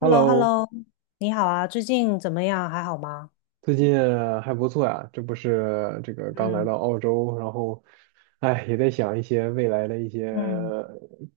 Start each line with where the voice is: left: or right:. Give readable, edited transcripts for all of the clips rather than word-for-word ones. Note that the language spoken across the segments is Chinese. left: h e l l o h e l l
right: Hello，
left: o 你好啊，最近怎么样？还好吗？
right: 最近还不错呀，这不是这个刚来到
left: 嗯
right: 澳洲，然后，哎，也在想一些未来的一些
left: 嗯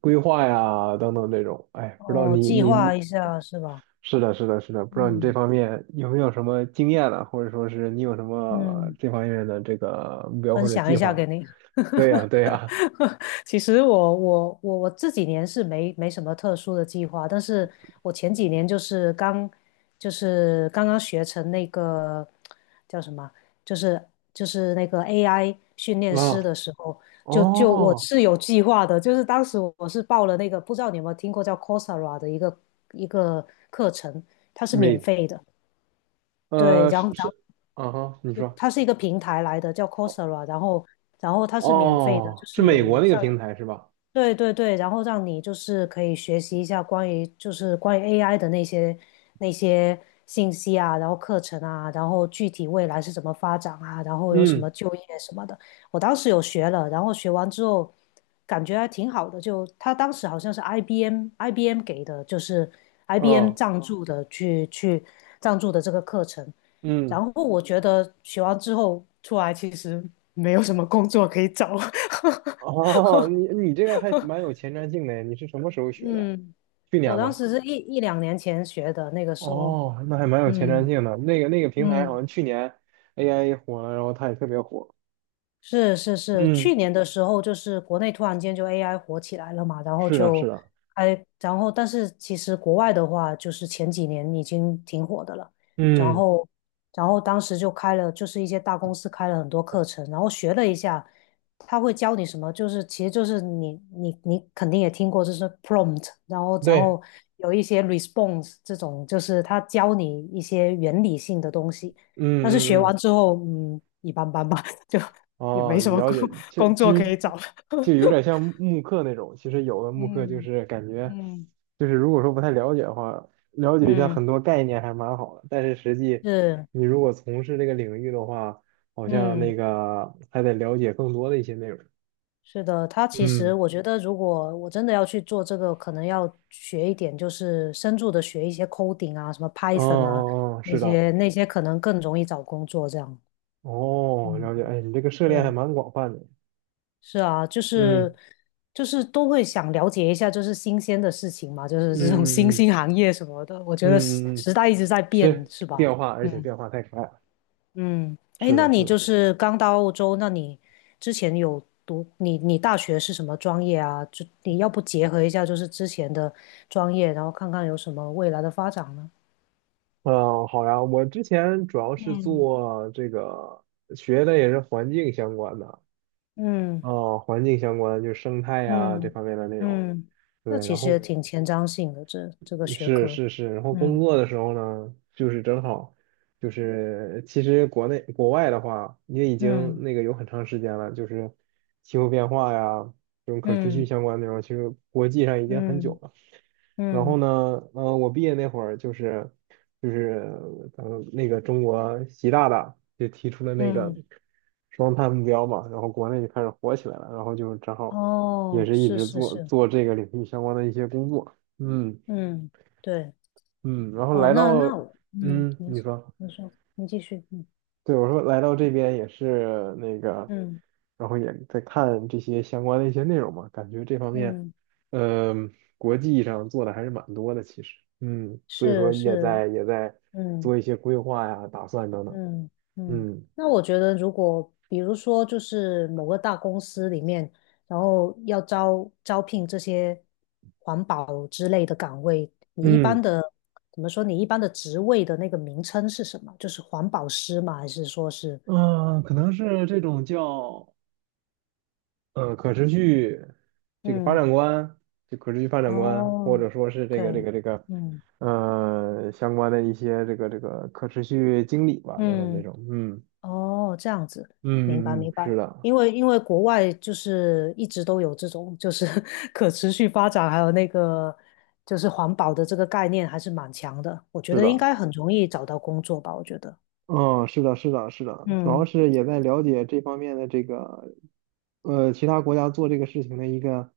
right: 规划呀，等等这种，哎，不知道
left: 哦，
right: 你
left: 计
right: 你
left: 划
right: 你，
left: 一下是吧？
right: 是的，是的，是的，不知道你这
left: 嗯
right: 方面有没有什么经验呢，或者说是你有什么
left: 嗯，
right: 这方面的这个目标
left: 分
right: 或者
left: 享
right: 计
left: 一下
right: 划？
left: 给你。
right: 对呀，对呀，
left: 其实我这几年是没什么特殊的计划，但是我前几年就是刚刚学成那个叫什么，就是就是那个 AI 训 练师
right: 啊，
left: 的时候，就我
right: 哦，
left: 是有计划的，就是当时我是报了那个不知道你有没有听过叫 Coursera 的一个课程，它是免
right: 美，
left: 费的。对，然后
right: 是，啊哈，你
left: 就
right: 说，
left: 它是一个平台来的，叫 Coursera，然后它是免费的，就
right: 哦，是
left: 是
right: 美国
left: 有
right: 那个
left: 像
right: 平台是吧？
left: 对对对，然后让你就是可以学习一下关于 AI 的那些信息啊，然后课程啊，然后具体未来是怎么发展啊，然后有什么
right: 嗯，
left: 就业什么的。我当时有学了，然后学完之后感觉还挺好的，就他当时好像是 IBM 给的，就是 IBM
right: 哦。
left: 赞助的这个课程。
right: 嗯，
left: 然后我觉得学完之后出来其实没有什么工作可以找。
right: 哦，你这个还蛮有前瞻性的，你是什么时候学的？
left: 嗯，
right: 去
left: 我
right: 年
left: 当
right: 吗？
left: 时是一两年前学的，那个时候，
right: 哦，那还蛮有前瞻
left: 嗯
right: 性的。那个平台好
left: 嗯。
right: 像去年 AI 火了，然后它也特别火。
left: 是是是，
right: 嗯，
left: 去年的时候就是国内突然间就 AI 火起来了嘛，然后
right: 是的，是
left: 就
right: 的。
left: 哎，然后但是其实国外的话，就是前几年已经挺火的了，然
right: 嗯，
left: 后然后当时就开了，就是一些大公司开了很多课程，然后学了一下，他会教你什么，就是其实就是你肯定也听过，就是 prompt，然后然
right: 对，
left: 后有一些 response 这种，就是他教你一些原理性的东西，
right: 嗯
left: 但是学
right: 嗯嗯
left: 完之后，嗯，一般般吧。就也没
right: 哦，
left: 什么
right: 了解，其
left: 工
right: 其
left: 作可
right: 实
left: 以找。
right: 就有点像 慕课那种。其实有的慕课就
left: 嗯
right: 是感觉，
left: 嗯
right: 就是如果说不太了解的话，了解一下
left: 嗯，
right: 很
left: 嗯
right: 多概念还蛮好的。但是实际
left: 是，
right: 你如果从事这个领域的话，好像那
left: 嗯，
right: 个还得了解更多的一些内容。
left: 是的，他其实
right: 嗯，
left: 我觉得，如果我真的要去做这个，可能要学一点，就是深入的学一些 coding 啊，什么
right: 哦
left: Python 啊，
right: 哦哦，
left: 那
right: 是的，
left: 些那些可能更容易找工作这样。
right: 哦，了解。哎，你这个
left: 嗯，
right: 涉猎还
left: 是
right: 蛮广泛的。
left: 是啊，就是
right: 嗯
left: 就是都会想了解一下，就是新鲜的事情嘛，就是
right: 嗯
left: 这种新
right: 嗯嗯
left: 兴行业什么的，我觉得时
right: 嗯嗯，嗯，
left: 时代一直在变，
right: 是
left: 是吧？
right: 变化，而且
left: 嗯。
right: 变化太快了。
left: 嗯，哎，
right: 是
left: 那
right: 的，是
left: 你就
right: 的。
left: 是刚到澳洲，那你之前有读你你大学是什么专业啊？就你要不结合一下就是之前的专业，然后看看有什么未来的发展呢？
right: 嗯，好呀，我之前主要是
left: 嗯，
right: 做这个学的也是环境相关的，
left: 嗯
right: 哦，环境相关就是生态呀、这
left: 嗯
right: 方面的内容。
left: 嗯，那
right: 对，
left: 其
right: 然
left: 实也
right: 后
left: 挺前瞻性的，这个学
right: 是
left: 科。
right: 是是，然后工
left: 嗯
right: 作的时候呢，就是正好就是其实国内国外的话，也已经
left: 嗯
right: 那个有很长时间了，就是气候变化呀这种可持续
left: 嗯
right: 相关内容，其实国际上已经很久
left: 嗯
right: 了。然后
left: 嗯
right: 呢，我毕业那会儿就是就是那个中国习大大就提出了那个
left: 嗯，
right: 双碳目标嘛，然后国内就开始火起来了，然后就正好也
left: 哦，
right: 是一
left: 是
right: 直
left: 是
right: 做
left: 是，
right: 做这个领域相关的一些工作，嗯
left: 嗯，对，
right: 嗯，然后
left: 哦，
right: 来
left: 那
right: 到
left: 我
right: 嗯，
left: 您
right: 你
left: 请，
right: 说。
left: 您说，您继续，嗯
right: 对，我说来到这边也是那个，
left: 嗯。
right: 然后也在看这些相关的一些内容嘛，感觉这方面，
left: 嗯，
right: 嗯、国际上做的还是蛮多的，其实，嗯，所以说
left: 是
right: 也
left: 是，
right: 在也在
left: 嗯
right: 做一些规划呀、打算等等，
left: 嗯嗯。
right: 嗯
left: 那我觉得，如果比如说，就是某个大公司里面，然后要招聘这些环保之类的岗位，你一般
right: 嗯
left: 的怎么说？你一般的职位的那个名称是什么？就是环保师吗？还是说是？
right: 嗯，可能是这种叫可持续这个发
left: 嗯，
right: 展观，就可持续发展观，或
left: 哦
right: 者说是这个这
left: ，OK，
right: 个这个
left: 嗯
right: 呃相关的一些这个可持续经理吧，等等这
left: 嗯
right: 种，嗯。
left: 哦，这样子，明白
right: 嗯嗯
left: 明
right: 嗯，是
left: 白。
right: 的，
left: 因为国外就是一直都有这种就是 可持续发展，还有那个就是环保的这个概念还是蛮强的，我觉
right: 是
left: 得应
right: 的，
left: 该很容易找到工作吧，我觉得。
right: 嗯，是的，是的，是的，主要
left: 嗯，
right: 是也在了解这方面的这个，其他国家做这个事情的一个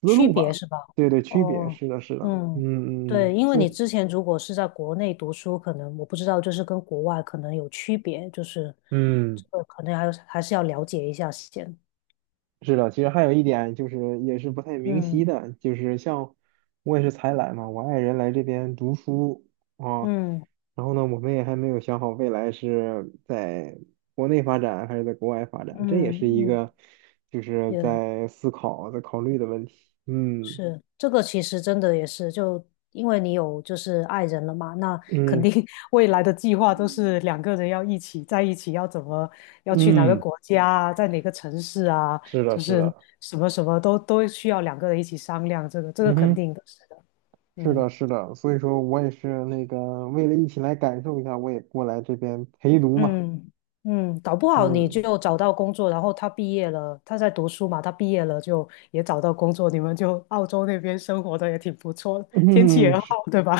right: 思
left: 区
right: 路
left: 别
right: 吧，
left: 是吧？
right: 对对，区别，
left: 哦，
right: 是的，是的，
left: 嗯，
right: 嗯嗯嗯，
left: 对，因为
right: 所
left: 你
right: 以，
left: 之前如果是在国内读书，可能我不知道，就是跟国外可能有区别，就是
right: 嗯。
left: 这个可能还还是要了解一下先。
right: 是的，其实还有一点就是也是不太明晰
left: 嗯
right: 的，就是像我也是才来嘛，我爱人来这边读书啊，
left: 嗯
right: 然后呢，我们也还没有想好未来是在国内发展还是在国外发展，这
left: 嗯
right: 也是一
left: 嗯，
right: 个就是
left: 也
right: 在思考在考虑的问题。嗯
left: 是，这个其实真的也是，就因为你有就是爱人了嘛，那肯
right: 嗯
left: 定 未来的计划都是两个人要一起在一起，要怎么要去哪个
right: 嗯，
left: 国家啊在哪个城市啊，
right: 是的，
left: 就
right: 是
left: 是
right: 的。
left: 什么什么都需要两个人一起商量，这个这个
right: 嗯
left: 肯
right: 哼，
left: 定的，是的，
right: 是的，
left: 嗯
right: 是的，所以说我也是那个为了一起来感受一下，我也过来这边陪读嘛。
left: 嗯嗯，搞不好你
right: 嗯，
left: 就找到工作，然后他毕业了，他在读书嘛，他毕业了就也找到工作，你们就澳洲那边生活的也挺不错，天气也好，对吧？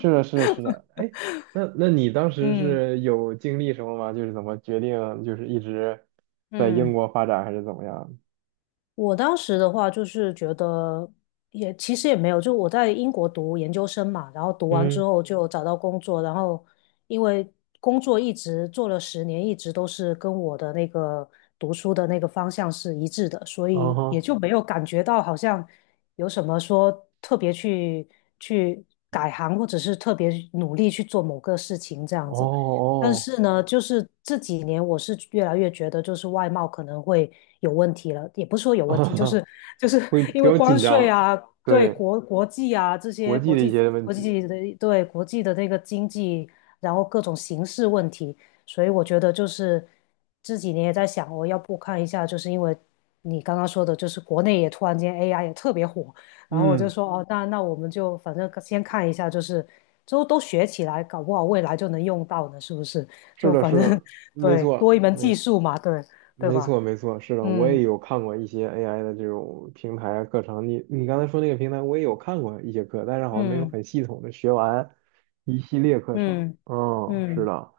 right: 的，是的，是的。哎，那那你当时
left: 嗯
right: 是有经历什么吗？就是怎么决定，就是一直在英
left: 嗯。
right: 国发展，还是怎么样？
left: 我当时的话就是觉得也其实也没有，就我在英国读研究生嘛，然后读完之
right: 嗯，
left: 后就找到工作，然后因为工作一直做了10年，一直都是跟我的那个读书的那个方向是一致的，所
right: 嗯
left: 以也
right: 哼，
left: 就没有感觉到好像有什么说特别去改行，或者是特别努力去做某个事情这样子。但
right: 哦
left: 是呢，就是这几年我是越来越觉得，就是外贸可能会有问题了，也不是说有问题，就是
right: 哦，
left: 就是
right: 会 比
left: 因为
right: 较
left: 关
right: 紧
left: 税
right: 张，
left: 啊，对
right: 对，
left: 国际啊这
right: 国
left: 些
right: 际
left: 国
right: 的一
left: 际
right: 些问
left: 国
right: 题。
left: 际的对国际的那个经济，然后各种形势问题，所以我觉得就是这几年也在想，我要不看一下，就是因为你刚刚说的，就是国内也突然间 AI 也特别火，然后我就
right: 嗯，
left: 说，哦，那那我们就反正先看一下，就是之后都学起来，搞不好未来就能用到呢，是不是？
right: 是
left: 就
right: 的，
left: 反
right: 是
left: 正
right: 的，没
left: 对，多一
right: 错，
left: 门
right: 没
left: 技
right: 错。
left: 术嘛，对对
right: 没
left: 吧？
right: 错，没错，是的，我
left: 嗯
right: 也有看过一些 AI 的这种平台啊课程。你刚才说那个平台，我也有看过一些课，但是好像没有
left: 嗯
right: 很系统的学完一系列课程。
left: 嗯
right: 嗯，是
left: 嗯，
right: 的，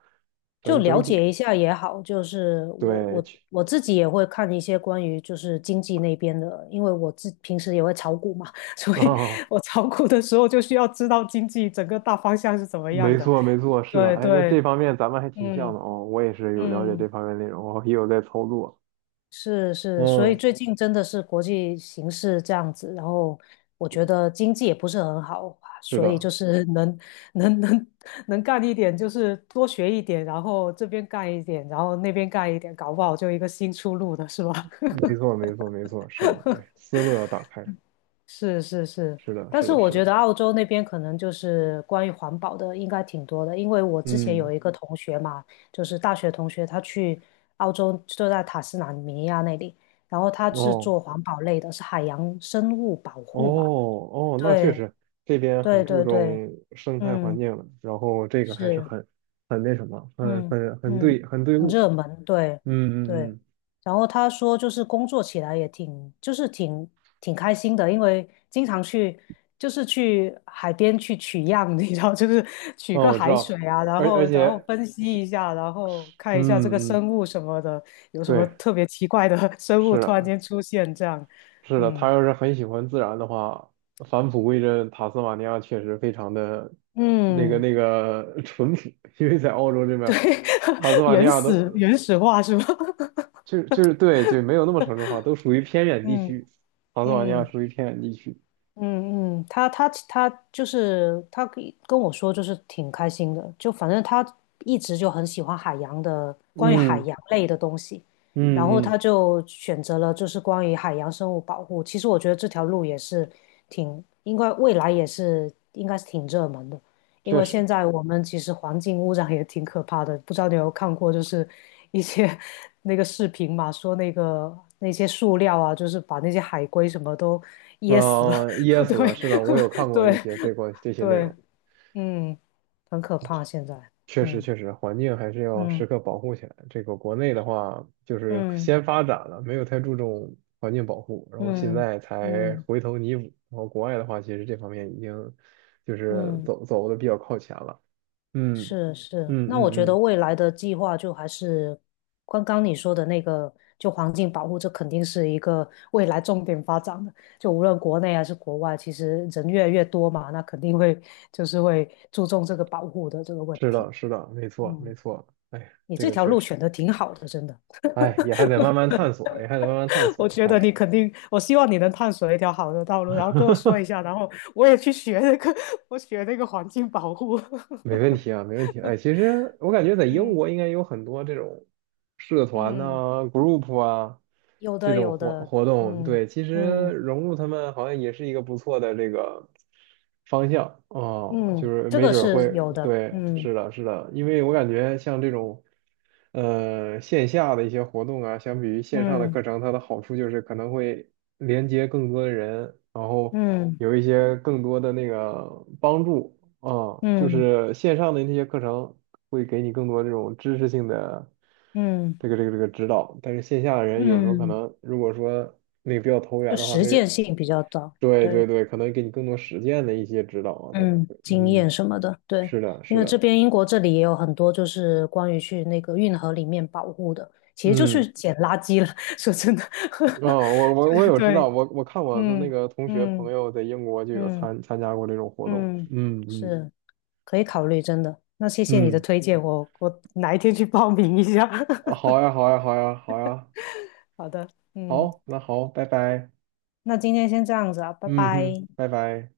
left: 就
right: 整整
left: 了
right: 体
left: 解一下也好。就是我
right: 对，
left: 我
right: 去
left: 我自己也会看一些关于就是经济那边的，因为我自平时也会炒股嘛，所以
right: 哦，
left: 我炒股的时候就需要知道经济整个大方向是怎么样
right: 没
left: 的。
right: 错，没错，是的。
left: 对
right: 哎，那这
left: 对，
right: 方面咱们还挺像
left: 嗯
right: 的哦。我也是有了解这
left: 嗯。
right: 方面内容，我也有在操作。
left: 是是，所以
right: 嗯，
left: 最近真的是国际形势这样子，然后我觉得经济也不是很好，
right: 是
left: 所以
right: 的，
left: 就是能能能干一点，就是多学一点，然后这边干一点，然后那边干一点，搞不好就一个新出路的是吧？
right: 没错，没错，没错，是的。哎，思路要打开。
left: 是是是，
right: 是的，
left: 但
right: 是
left: 是
right: 的，
left: 我
right: 是的。
left: 觉得澳洲那边可能就是关于环保的应该挺多的，因为我之前有
right: 嗯，
left: 一个同学嘛，就是大学同学，他去澳洲就在塔斯马尼亚那里，然后他是
right: 哦。
left: 做环保类的，是海洋生物保
right: 哦
left: 护吧？
right: 哦，那确
left: 对
right: 实这边很
left: 对
right: 注
left: 对对，对，
right: 重生态环
left: 嗯，
right: 境了，然后这个还是
left: 是。
right: 很很那什么，很
left: 嗯
right: 很很
left: 嗯，
right: 对很对
left: 很
right: 路。
left: 热门，对对。
right: 嗯嗯嗯，
left: 然后他说，就是工作起来也挺，就是挺开心的，因为经常去，就是去海边去取样，你知道，就是取
right: 哦，
left: 个
right: 我知
left: 海水
right: 道，
left: 啊，然
right: 而而
left: 后然后
right: 且
left: 分析
right: 是
left: 一下，然后看一下这个
right: 嗯嗯
left: 生物什么的，有什么
right: 对，
left: 特别奇怪的 生物
right: 是
left: 突然
right: 的，
left: 间出现，这样，
right: 是的，他
left: 嗯
right: 要是很喜欢自然的话，返璞归真，塔斯马尼亚确实非常的那个
left: 嗯，
right: 淳朴，因为在澳洲这边，
left: 对，
right: 塔斯 马尼
left: 原
right: 亚
left: 始
right: 都
left: 原始化是吗？
right: 就是对对，没有那么城市化，都属于偏 远地
left: 嗯
right: 区。塔斯马尼亚
left: 嗯。
right: 属于偏远地区。
left: 嗯嗯，他就是他跟我说，就是挺开心的，就反正他一直就很喜欢海洋的，关于海
right: 嗯
left: 洋类的东西，然后
right: 嗯嗯，
left: 他就选择了就是关于海洋生物保护。其实我觉得这条路也是挺，应该未来也是应该是挺热门的，因
right: 确
left: 为现
right: 实。
left: 在我们其实环境污染也挺可怕的，不知道你有没有看过，就是一些 那个视频嘛，说那个那些塑料啊，就是把那些海龟什么都噎死了。
right: 啊、噎 死
left: 对
right: 了。是的，我有看 过一
left: 对
right: 些这个这些内容，
left: 对，嗯，很可怕现在，
right: 确实
left: 嗯
right: 确实，环境还是要
left: 嗯
right: 时刻保护起来。这个国内的话，就是
left: 嗯
right: 先发展了，没有太注重环境保护，然后现
left: 嗯
right: 在才
left: 嗯
right: 回头弥补。然后国外的话，其实这方面已经就是
left: 嗯，
right: 走的比较靠前了。嗯
left: 是是。
right: 嗯
left: 那
right: 嗯
left: 我觉得
right: 嗯。
left: 未来的计划就还是刚刚你说的那个，就环境保护，这肯定是一个未来重点发展的。就无论国内还是国外，其实人越来越多嘛，那肯定会就是会注重这个保护的这个问
right: 是
left: 题。
right: 的，是的，没错，
left: 嗯，
right: 没错。哎，
left: 你
right: 这
left: 这
right: 个
left: 条
right: 确
left: 路
right: 实，
left: 选的挺好的，真的。
right: 哎，也还得慢慢探索，也还得慢慢探
left: 我
right: 索。
left: 觉得
right: 哎。
left: 你肯定，我希望你能探索一条好的道路，然后跟我说一 下，然后我也去学那个，我学那个环境保护。
right: 没问题啊，没问题。哎，其实我感觉在英
left: 嗯
right: 国应该有很多这种社团
left: 嗯，
right: 呐、group 啊
left: 有
right: 这
left: 的
right: 种
left: 有
right: 活
left: 的，
right: 活动。
left: 嗯
right: 对，其实
left: 嗯
right: 融入他们好像也是一个不错的这个方向哦，就
left: 嗯，
right: 是
left: 这
right: 没
left: 个
right: 准儿会，
left: 是有的，
right: 对，
left: 嗯
right: 是的，是的，因为我感觉像这种线下的一些活动啊，相比于线上的
left: 嗯
right: 课程，它的好处就是可能会连接更多的人，然后
left: 嗯
right: 有一些更多的那个帮助。哦，就
left: 嗯
right: 是线上的那些课程会给你更多这种知识性的
left: 嗯嗯
right: 这个这个指导，但是线下的人有时候可
left: 嗯，
right: 能如果说那个比较投
left: 就
right: 缘的话，
left: 实
right: 没
left: 践
right: 人，
left: 性比较高，
right: 对
left: 对。
right: 对对，可能给你更多实践的一些指导啊等等
left: 嗯，
right: 会，
left: 经
right: 嗯，
left: 验什么的，对，
right: 是的，
left: 因
right: 是
left: 为这
right: 的，
left: 边英国这里也有很多就是关于去那个运河里面保护的，其实就是
right: 嗯，
left: 捡垃圾了。说真的，
right: 哦，我 我
left: 就
right: 我
left: 是
right: 有知道，
left: 对，
right: 我我看我的那
left: 嗯
right: 个同学朋
left: 嗯
right: 友在英国就有
left: 嗯
right: 参加过这种活动，
left: 嗯，
right: 嗯嗯
left: 是可以考虑，真的。那谢谢你的
right: 嗯，
left: 推荐，我我哪一天去报名一下。
right: 啊 好呀好呀好呀好呀，
left: 好的，嗯，
right: 好，那好，拜拜，
left: 那今天先这样子啊，拜
right: 嗯哼，
left: 拜。
right: 拜拜。